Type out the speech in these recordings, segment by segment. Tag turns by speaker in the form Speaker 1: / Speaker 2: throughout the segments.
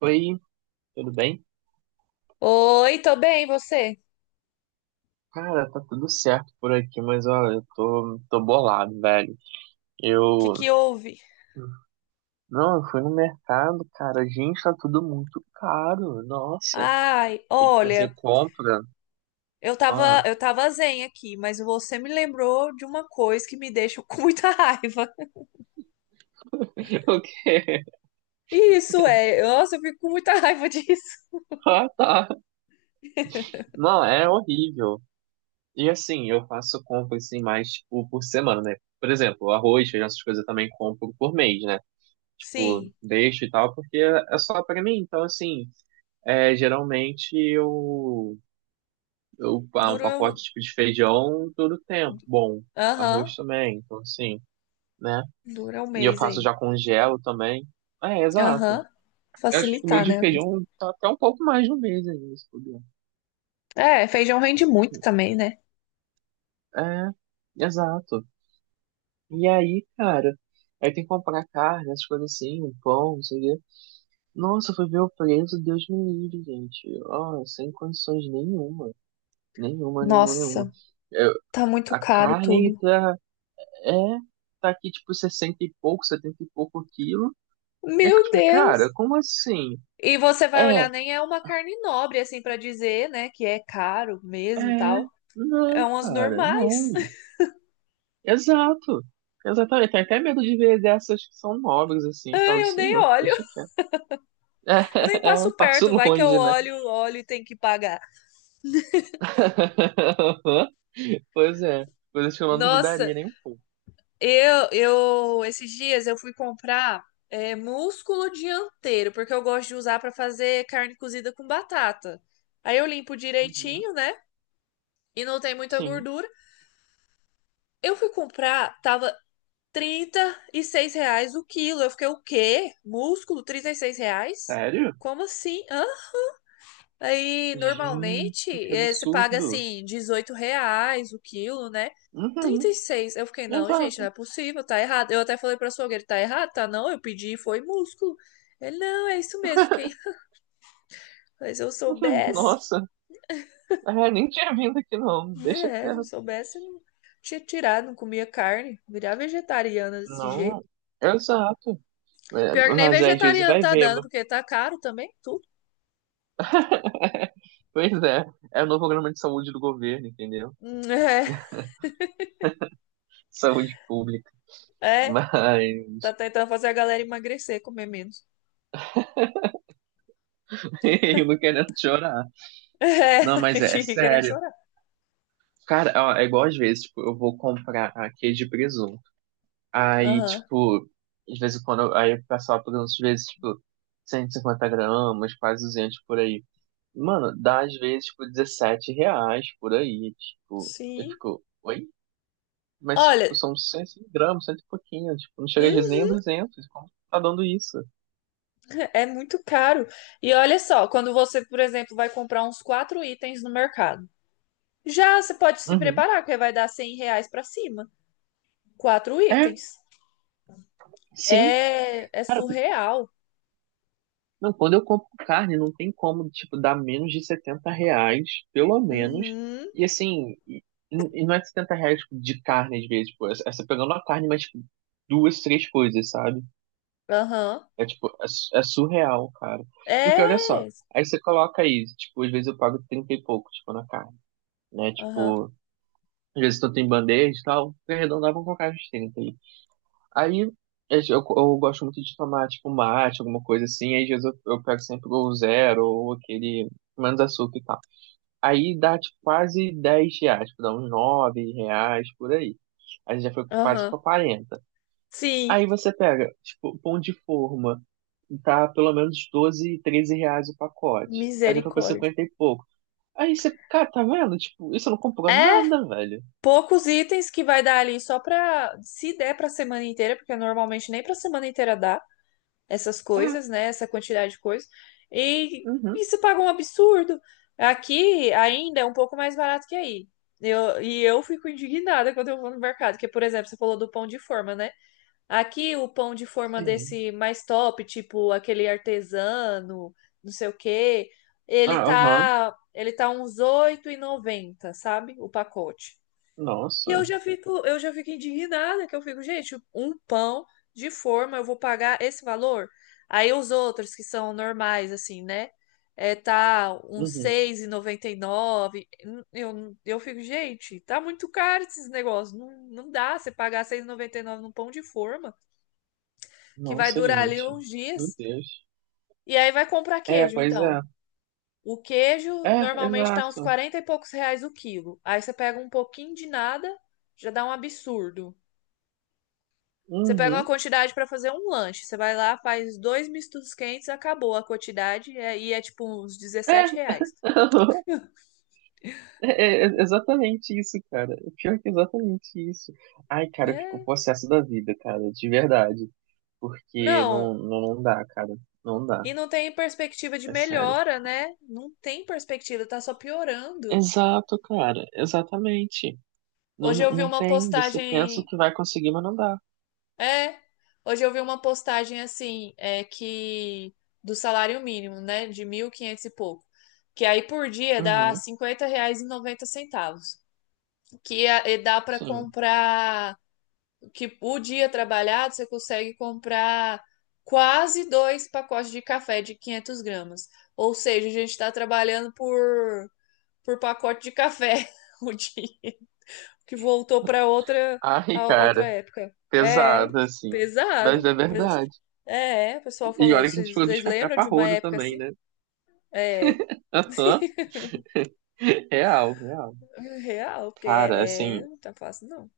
Speaker 1: Oi, tudo bem?
Speaker 2: Oi, tô bem, e você?
Speaker 1: Cara, tá tudo certo por aqui, mas olha, eu tô bolado, velho.
Speaker 2: O que
Speaker 1: Eu.
Speaker 2: que houve?
Speaker 1: Não, eu fui no mercado, cara. Gente, tá tudo muito caro. Nossa,
Speaker 2: Ai,
Speaker 1: tem que
Speaker 2: olha,
Speaker 1: fazer compra.
Speaker 2: eu
Speaker 1: Ah,
Speaker 2: tava, eu tava zen aqui, mas você me lembrou de uma coisa que me deixa com muita raiva.
Speaker 1: o quê?
Speaker 2: Isso é, nossa, eu fico com muita raiva disso.
Speaker 1: Ah, tá. Não, é horrível. E assim, eu faço compra assim mais, tipo, por semana, né? Por exemplo, arroz, feijão, essas coisas eu também compro por mês, né? Tipo,
Speaker 2: Sim,
Speaker 1: deixo e tal, porque é só pra mim. Então, assim, é, geralmente eu. Eu, um
Speaker 2: dura, um-
Speaker 1: pacote tipo de feijão todo tempo. Bom,
Speaker 2: aham,
Speaker 1: arroz também, então assim, né?
Speaker 2: dura um
Speaker 1: E eu
Speaker 2: mês
Speaker 1: faço
Speaker 2: aí.
Speaker 1: já congelo também. É, exato.
Speaker 2: Aham,
Speaker 1: Eu acho que o meu
Speaker 2: facilitar,
Speaker 1: de
Speaker 2: né?
Speaker 1: feijão tá até um pouco mais de um mês ainda, se puder.
Speaker 2: É, feijão rende muito também, né?
Speaker 1: É, exato. E aí, cara, aí tem que comprar carne, essas coisas assim, um pão, não sei o quê. Nossa, foi ver o preço, Deus me livre, gente. Ó, sem condições nenhuma. Nenhuma, nenhuma, nenhuma.
Speaker 2: Nossa,
Speaker 1: Eu-
Speaker 2: tá muito
Speaker 1: a
Speaker 2: caro
Speaker 1: carne
Speaker 2: tudo.
Speaker 1: tá. É, tá aqui tipo 60 e pouco, 70 e pouco quilo. E eu fico
Speaker 2: Meu
Speaker 1: tipo, cara,
Speaker 2: Deus!
Speaker 1: como assim?
Speaker 2: E você vai
Speaker 1: É,
Speaker 2: olhar, nem é uma carne nobre, assim, pra dizer, né, que é caro mesmo, e
Speaker 1: é,
Speaker 2: tal. É
Speaker 1: não,
Speaker 2: umas
Speaker 1: cara,
Speaker 2: normais.
Speaker 1: não. Exato. Exatamente. Tenho até medo de ver dessas que são nobres, assim.
Speaker 2: Ai,
Speaker 1: Falo,
Speaker 2: eu nem
Speaker 1: senhor,
Speaker 2: olho.
Speaker 1: deixa quieto.
Speaker 2: Eu nem
Speaker 1: É, é, um
Speaker 2: passo
Speaker 1: passo
Speaker 2: perto, vai que eu
Speaker 1: longe, né?
Speaker 2: olho, olho e tem que pagar.
Speaker 1: Pois é. Coisas que eu não
Speaker 2: Nossa,
Speaker 1: duvidaria nem um pouco.
Speaker 2: esses dias eu fui comprar é, músculo dianteiro, porque eu gosto de usar pra fazer carne cozida com batata. Aí eu limpo
Speaker 1: Uhum.
Speaker 2: direitinho, né? E não tem muita
Speaker 1: Sim.
Speaker 2: gordura. Eu fui comprar, tava trinta e seis reais o quilo. Eu fiquei, o quê? Músculo, 36 reais?
Speaker 1: Sério?
Speaker 2: Como assim? Hã? Aí,
Speaker 1: Gente,
Speaker 2: normalmente,
Speaker 1: que
Speaker 2: você paga,
Speaker 1: absurdo.
Speaker 2: assim, 18 reais o quilo, né? Trinta
Speaker 1: Uhum.
Speaker 2: e seis. Eu fiquei, não, gente, não
Speaker 1: Exato.
Speaker 2: é possível, tá errado. Eu até falei pra açougueiro, tá errado? Tá não, eu pedi e foi músculo. Ele, não, é isso mesmo. Fiquei, mas se eu
Speaker 1: Uhum.
Speaker 2: soubesse,
Speaker 1: Nossa. É, nem tinha vindo aqui não, deixa
Speaker 2: né? Se eu
Speaker 1: quieto.
Speaker 2: soubesse, eu não tinha tirado, não comia carne. Virar vegetariana desse jeito.
Speaker 1: Não, exato. É,
Speaker 2: Pior que nem
Speaker 1: mas às vezes
Speaker 2: vegetariano
Speaker 1: vai
Speaker 2: tá
Speaker 1: ver,
Speaker 2: dando,
Speaker 1: mas.
Speaker 2: porque tá caro também, tudo.
Speaker 1: Pois é, é o novo programa de saúde do governo, entendeu?
Speaker 2: É,
Speaker 1: Saúde pública.
Speaker 2: é. Tá
Speaker 1: Mas
Speaker 2: tentando fazer a galera emagrecer, comer menos.
Speaker 1: eu não querendo chorar.
Speaker 2: É,
Speaker 1: Não,
Speaker 2: a
Speaker 1: mas é
Speaker 2: gente ri querendo
Speaker 1: sério.
Speaker 2: chorar.
Speaker 1: Cara, ó, é igual às vezes, tipo, eu vou comprar aqui de presunto. Aí,
Speaker 2: Aham.
Speaker 1: tipo, de vez em quando, aí o pessoal pergunta, às vezes, tipo, 150 gramas, quase 200 por aí. Mano, dá às vezes, tipo, 17 reais por aí, tipo, eu
Speaker 2: Sim.
Speaker 1: fico, oi? Mas,
Speaker 2: Olha,
Speaker 1: tipo, são 100 gramas, cento e pouquinho, tipo, não chega às vezes nem a
Speaker 2: hum,
Speaker 1: 200, como tá dando isso?
Speaker 2: é muito caro. E olha só, quando você, por exemplo, vai comprar uns quatro itens no mercado, já você pode se
Speaker 1: Uhum.
Speaker 2: preparar, porque vai dar cem reais pra cima. Quatro
Speaker 1: É,
Speaker 2: itens.
Speaker 1: sim,
Speaker 2: É, é
Speaker 1: cara,
Speaker 2: surreal.
Speaker 1: não, quando eu compro carne, não tem como, tipo, dar menos de 70 reais, pelo menos,
Speaker 2: Uhum.
Speaker 1: e assim, e não é 70 reais, tipo, de carne às vezes, tipo, essa pegando a carne, mas, tipo, duas, três coisas, sabe?
Speaker 2: Aham.
Speaker 1: É tipo, é surreal, cara. Porque olha só,
Speaker 2: É.
Speaker 1: aí você coloca aí, tipo, às vezes eu pago 30 e pouco, tipo, na carne, né?
Speaker 2: Aham.
Speaker 1: Tipo, às vezes tanto em bandeja e tal, arredondavam com colocar uns 30 aí. Aí eu, eu gosto muito de tomar, tipo, um mate, alguma coisa assim, aí às vezes eu pego sempre o zero ou aquele menos açúcar e tal. Aí dá, tipo, quase 10 reais, tipo, dá uns 9 reais por aí. Aí já foi quase pra
Speaker 2: Aham.
Speaker 1: 40.
Speaker 2: Sim.
Speaker 1: Aí você pega, tipo, pão de forma, tá pelo menos 12, 13 reais o pacote. Aí já foi pra
Speaker 2: Misericórdia.
Speaker 1: 50 e pouco. Aí você, cara, tá vendo? Tipo, isso não comprou
Speaker 2: É
Speaker 1: nada, velho.
Speaker 2: poucos itens que vai dar ali só pra. Se der pra semana inteira, porque normalmente nem pra semana inteira dá essas
Speaker 1: É,
Speaker 2: coisas, né? Essa quantidade de coisas. E
Speaker 1: uhum,
Speaker 2: isso paga um absurdo. Aqui ainda é um pouco mais barato que aí. E eu fico indignada quando eu vou no mercado, porque, por exemplo, você falou do pão de forma, né? Aqui o pão de forma
Speaker 1: sim.
Speaker 2: desse mais top, tipo aquele artesano, não sei o quê, ele
Speaker 1: Ah, aham,
Speaker 2: tá, ele tá uns oito e noventa sabe? O pacote. E
Speaker 1: nossa.
Speaker 2: eu já fico indignada, que eu fico, gente, um pão de forma, eu vou pagar esse valor? Aí os outros que são normais, assim, né? É, tá uns
Speaker 1: Uhum.
Speaker 2: seis e noventa e nove. Eu fico, gente, tá muito caro esses negócios. Não, dá você pagar seis e noventa e nove num pão de forma, que vai
Speaker 1: Nossa,
Speaker 2: durar ali
Speaker 1: gente.
Speaker 2: uns
Speaker 1: Meu
Speaker 2: dias.
Speaker 1: Deus.
Speaker 2: E aí vai comprar
Speaker 1: É,
Speaker 2: queijo,
Speaker 1: pois
Speaker 2: então.
Speaker 1: é.
Speaker 2: O queijo
Speaker 1: É,
Speaker 2: normalmente tá uns
Speaker 1: exato.
Speaker 2: 40 e poucos reais o quilo. Aí você pega um pouquinho de nada, já dá um absurdo. Você pega uma
Speaker 1: Uhum.
Speaker 2: quantidade pra fazer um lanche. Você vai lá, faz dois mistos quentes, acabou a quantidade. E é tipo uns
Speaker 1: É,
Speaker 2: 17 reais.
Speaker 1: é exatamente isso, cara. O pior é que é exatamente isso. Ai, cara, eu fico
Speaker 2: É.
Speaker 1: possesso da vida, cara, de verdade. Porque não,
Speaker 2: Não,
Speaker 1: não, não dá, cara. Não dá.
Speaker 2: e não tem perspectiva de
Speaker 1: É sério.
Speaker 2: melhora, né? Não tem perspectiva, tá só piorando.
Speaker 1: Exato, cara. Exatamente. Não,
Speaker 2: Hoje
Speaker 1: não
Speaker 2: eu vi
Speaker 1: não
Speaker 2: uma
Speaker 1: tem. Você pensa
Speaker 2: postagem.
Speaker 1: que vai conseguir, mas não dá.
Speaker 2: É, hoje eu vi uma postagem assim, é que. Do salário mínimo, né? De 1.500 e quinhentos e pouco. Que aí por dia dá
Speaker 1: Uhum,
Speaker 2: cinquenta reais e noventa centavos, que é dá pra
Speaker 1: sim.
Speaker 2: comprar, que o dia trabalhado você consegue comprar quase dois pacotes de café de 500 gramas. Ou seja, a gente está trabalhando por pacote de café o dia que voltou para outra
Speaker 1: Ai,
Speaker 2: a outra
Speaker 1: cara.
Speaker 2: época. É
Speaker 1: Pesado, assim. Mas é
Speaker 2: pesado.
Speaker 1: verdade.
Speaker 2: É, o pessoal
Speaker 1: E
Speaker 2: falou.
Speaker 1: olha que a gente
Speaker 2: Vocês,
Speaker 1: falou dos
Speaker 2: vocês
Speaker 1: café
Speaker 2: lembram de uma
Speaker 1: parrudo
Speaker 2: época
Speaker 1: também,
Speaker 2: assim?
Speaker 1: né?
Speaker 2: É
Speaker 1: Aham. Real, real.
Speaker 2: real, porque
Speaker 1: Cara, assim.
Speaker 2: não tá fácil não.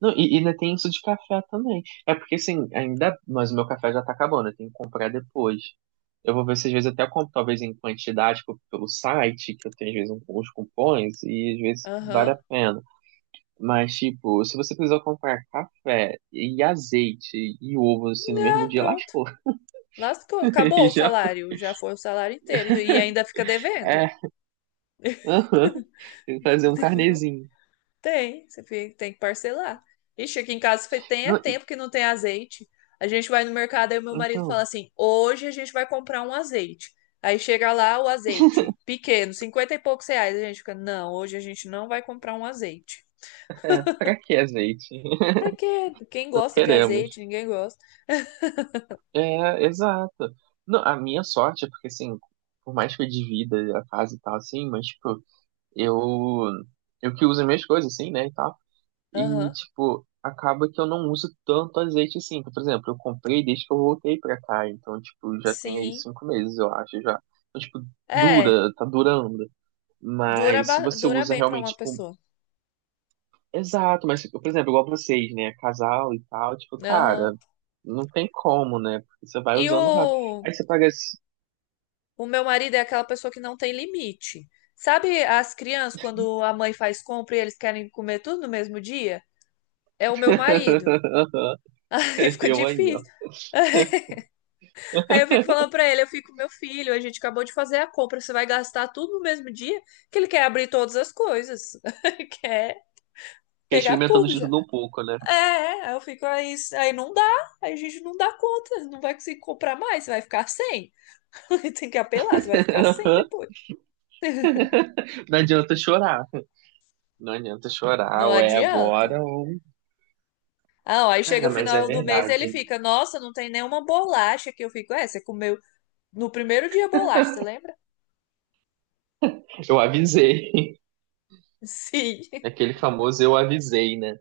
Speaker 1: Não, e ainda tem isso de café também. É porque, assim, ainda. Mas o meu café já tá acabando, eu tenho que comprar depois. Eu vou ver se às vezes até eu compro, talvez em quantidade tipo, pelo site, que eu tenho às vezes uns cupons, e às vezes vale a
Speaker 2: Aham.
Speaker 1: pena. Mas, tipo, se você precisar comprar café e azeite e ovo, assim, no mesmo
Speaker 2: Ah,
Speaker 1: dia,
Speaker 2: pronto.
Speaker 1: lascou.
Speaker 2: Lascou, acabou
Speaker 1: E
Speaker 2: o
Speaker 1: já.
Speaker 2: salário, já foi o salário inteiro e ainda fica devendo.
Speaker 1: É. Aham, tem que fazer um
Speaker 2: Devendo.
Speaker 1: carnezinho.
Speaker 2: Tem, tem que parcelar. Ixi, aqui em casa tem é
Speaker 1: Não,
Speaker 2: tempo que não tem azeite. A gente vai no mercado e o meu marido
Speaker 1: então,
Speaker 2: fala assim: hoje a gente vai comprar um azeite. Aí chega lá o azeite pequeno, 50 e poucos reais. A gente fica: não, hoje a gente não vai comprar um azeite.
Speaker 1: pra que azeite?
Speaker 2: Pra quê? Quem
Speaker 1: Não
Speaker 2: gosta de azeite?
Speaker 1: queremos.
Speaker 2: Ninguém gosta.
Speaker 1: É, exato. Não, a minha sorte é porque, assim, por mais que eu divida a casa e tal, assim, mas, tipo, eu, eu que uso as minhas coisas, assim, né, e tal. E,
Speaker 2: Aham,
Speaker 1: tipo, acaba que eu não uso tanto azeite, assim. Por exemplo, eu comprei desde que eu voltei pra cá, então, tipo, já tem aí
Speaker 2: sim.
Speaker 1: 5 meses, eu acho, já. Então, tipo,
Speaker 2: É,
Speaker 1: dura, tá durando. Mas se você
Speaker 2: dura
Speaker 1: usa
Speaker 2: bem pra uma
Speaker 1: realmente, tipo,
Speaker 2: pessoa.
Speaker 1: exato, mas, tipo, por exemplo, igual vocês, né? Casal e tal, tipo, cara,
Speaker 2: Aham.
Speaker 1: não tem como, né? Porque você vai
Speaker 2: E
Speaker 1: usando rápido.
Speaker 2: o
Speaker 1: Aí você paga esse.
Speaker 2: O meu marido é aquela pessoa que não tem limite. Sabe as crianças, quando a mãe faz compra e eles querem comer tudo no mesmo dia? É o meu marido. Aí fica
Speaker 1: Eu aí, ó.
Speaker 2: difícil. Aí eu fico falando pra ele, eu fico, meu filho, a gente acabou de fazer a compra, você vai gastar tudo no mesmo dia? Que ele quer abrir todas as coisas. quer
Speaker 1: Fiquei
Speaker 2: pegar
Speaker 1: experimentando
Speaker 2: tudo
Speaker 1: de
Speaker 2: já.
Speaker 1: tudo um pouco, né?
Speaker 2: Aí eu fico, aí não dá, aí a gente não dá conta, não vai conseguir comprar mais, você vai ficar sem. Tem que apelar, você vai ficar sem depois.
Speaker 1: Não adianta chorar. Não adianta chorar,
Speaker 2: Não
Speaker 1: ou é
Speaker 2: adianta.
Speaker 1: agora, ou.
Speaker 2: Ah, ó, aí chega
Speaker 1: Cara,
Speaker 2: o
Speaker 1: mas é
Speaker 2: final do mês e ele
Speaker 1: verdade.
Speaker 2: fica, nossa, não tem nenhuma bolacha que eu fico. É, você comeu no primeiro dia bolacha, você lembra?
Speaker 1: Eu avisei.
Speaker 2: Sim.
Speaker 1: Aquele famoso eu avisei, né?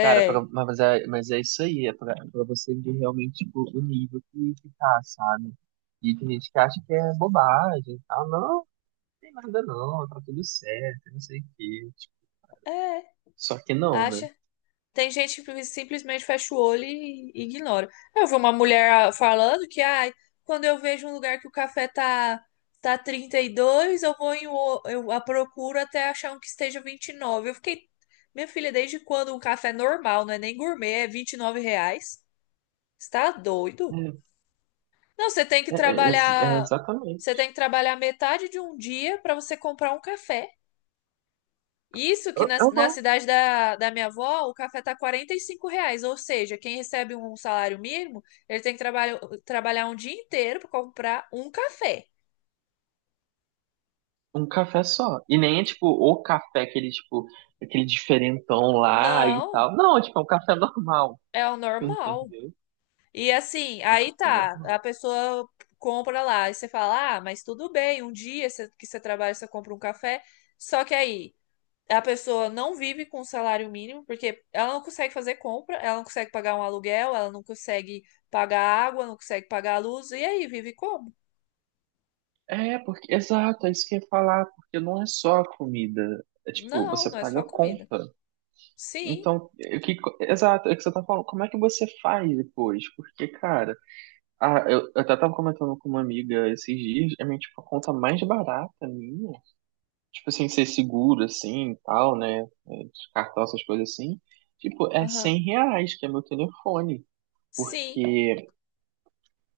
Speaker 1: Cara, pra- mas, é, mas é isso aí, é pra você ver realmente tipo, o nível que tá, sabe? E tem gente que acha que é bobagem e tal. Não, não tem nada não, tá tudo certo, não sei o quê. Tipo,
Speaker 2: é,
Speaker 1: só que não, né?
Speaker 2: acha. Tem gente que simplesmente fecha o olho e ignora. Eu vi uma mulher ah, falando que, ai, quando eu vejo um lugar que tá 32, eu vou em, eu a procuro até achar um que esteja 29. Eu fiquei, minha filha, desde quando um café normal, não é nem gourmet, é 29 reais? Você tá doido? Não, você tem que
Speaker 1: É, é, é, é
Speaker 2: trabalhar,
Speaker 1: exatamente.
Speaker 2: você tem que trabalhar metade de um dia para você comprar um café. Isso que
Speaker 1: Eu, eu
Speaker 2: na
Speaker 1: não.
Speaker 2: cidade da minha avó, o café tá 45 reais, ou seja, quem recebe um salário mínimo, ele tem que trabalhar, trabalhar um dia inteiro para comprar um café.
Speaker 1: Um café só. E nem é tipo o café, aquele tipo, aquele diferentão lá e
Speaker 2: Não,
Speaker 1: tal. Não, tipo, é um café normal.
Speaker 2: é o normal.
Speaker 1: Entendeu?
Speaker 2: E assim,
Speaker 1: É um
Speaker 2: aí
Speaker 1: café
Speaker 2: tá, a
Speaker 1: normal.
Speaker 2: pessoa compra lá, e você fala, ah, mas tudo bem, um dia que você trabalha, você compra um café. Só que aí, a pessoa não vive com salário mínimo, porque ela não consegue fazer compra, ela não consegue pagar um aluguel, ela não consegue pagar água, não consegue pagar a luz, e aí vive como?
Speaker 1: É, porque, exato, é isso que eu ia falar, porque não é só a comida. É tipo,
Speaker 2: Não,
Speaker 1: você
Speaker 2: não é
Speaker 1: paga
Speaker 2: só
Speaker 1: a
Speaker 2: comida.
Speaker 1: conta.
Speaker 2: Sim,
Speaker 1: Então, exato, é o que você tá falando. Como é que você faz depois? Porque, cara, eu até tava comentando com uma amiga esses dias, é minha, tipo, a conta mais barata minha. Tipo assim, ser seguro, assim, e tal, né? De cartão, essas coisas assim. Tipo, é
Speaker 2: aham,
Speaker 1: 100 reais, que é meu telefone.
Speaker 2: sim,
Speaker 1: Porque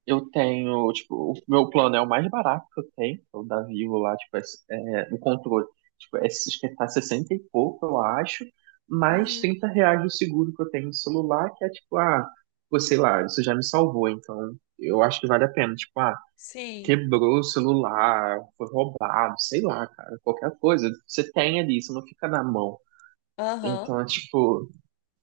Speaker 1: eu tenho, tipo, o meu plano é o mais barato que eu tenho, é o da Vivo lá, tipo, é, o controle. Tipo, é, acho que tá 60 e pouco, eu acho, mais
Speaker 2: uhum,
Speaker 1: 30 reais do seguro que eu tenho no celular, que é tipo, pô, sei lá, isso já me salvou, então eu acho que vale a pena. Tipo,
Speaker 2: sim,
Speaker 1: quebrou o celular, foi roubado, sei lá, cara, qualquer coisa. Você tem ali, isso não fica na mão.
Speaker 2: aham.
Speaker 1: Então é tipo,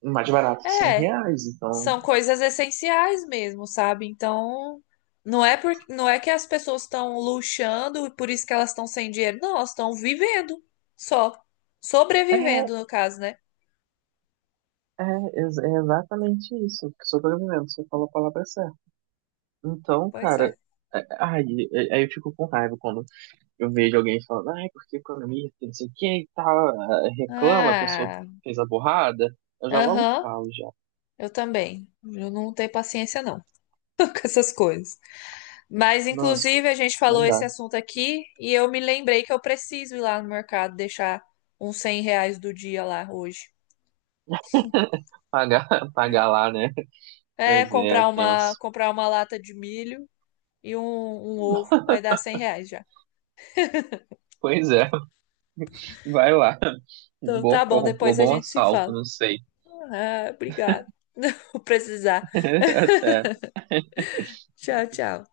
Speaker 1: o mais barato é 100
Speaker 2: É,
Speaker 1: reais, então.
Speaker 2: são coisas essenciais mesmo, sabe? Então, não é por, não é que as pessoas estão luxando e por isso que elas estão sem dinheiro, não, elas estão vivendo só,
Speaker 1: É,
Speaker 2: sobrevivendo no caso, né?
Speaker 1: é, é exatamente isso. que Sobrevivendo, você falou a palavra certa. Então,
Speaker 2: Pois
Speaker 1: cara,
Speaker 2: é.
Speaker 1: ai, aí eu fico com raiva quando eu vejo alguém falando, ai, porque economia, que não sei o que e tal, reclama, a pessoa
Speaker 2: Ah.
Speaker 1: fez a burrada. Eu já logo
Speaker 2: Aham,
Speaker 1: falo, já.
Speaker 2: eu também. Eu não tenho paciência, não, com essas coisas. Mas,
Speaker 1: Nossa,
Speaker 2: inclusive, a gente
Speaker 1: não
Speaker 2: falou esse
Speaker 1: dá.
Speaker 2: assunto aqui e eu me lembrei que eu preciso ir lá no mercado deixar uns 100 reais do dia lá hoje.
Speaker 1: Pagar, pagar lá, né?
Speaker 2: É,
Speaker 1: Pois é, tenso.
Speaker 2: comprar uma lata de milho e um ovo. Vai dar 100 reais já.
Speaker 1: Pois é, vai lá.
Speaker 2: Então, tá
Speaker 1: Boa,
Speaker 2: bom,
Speaker 1: comprou
Speaker 2: depois a
Speaker 1: bom
Speaker 2: gente se
Speaker 1: assalto,
Speaker 2: fala.
Speaker 1: não sei.
Speaker 2: Ah, obrigado. Não vou precisar.
Speaker 1: Até.
Speaker 2: Tchau, tchau.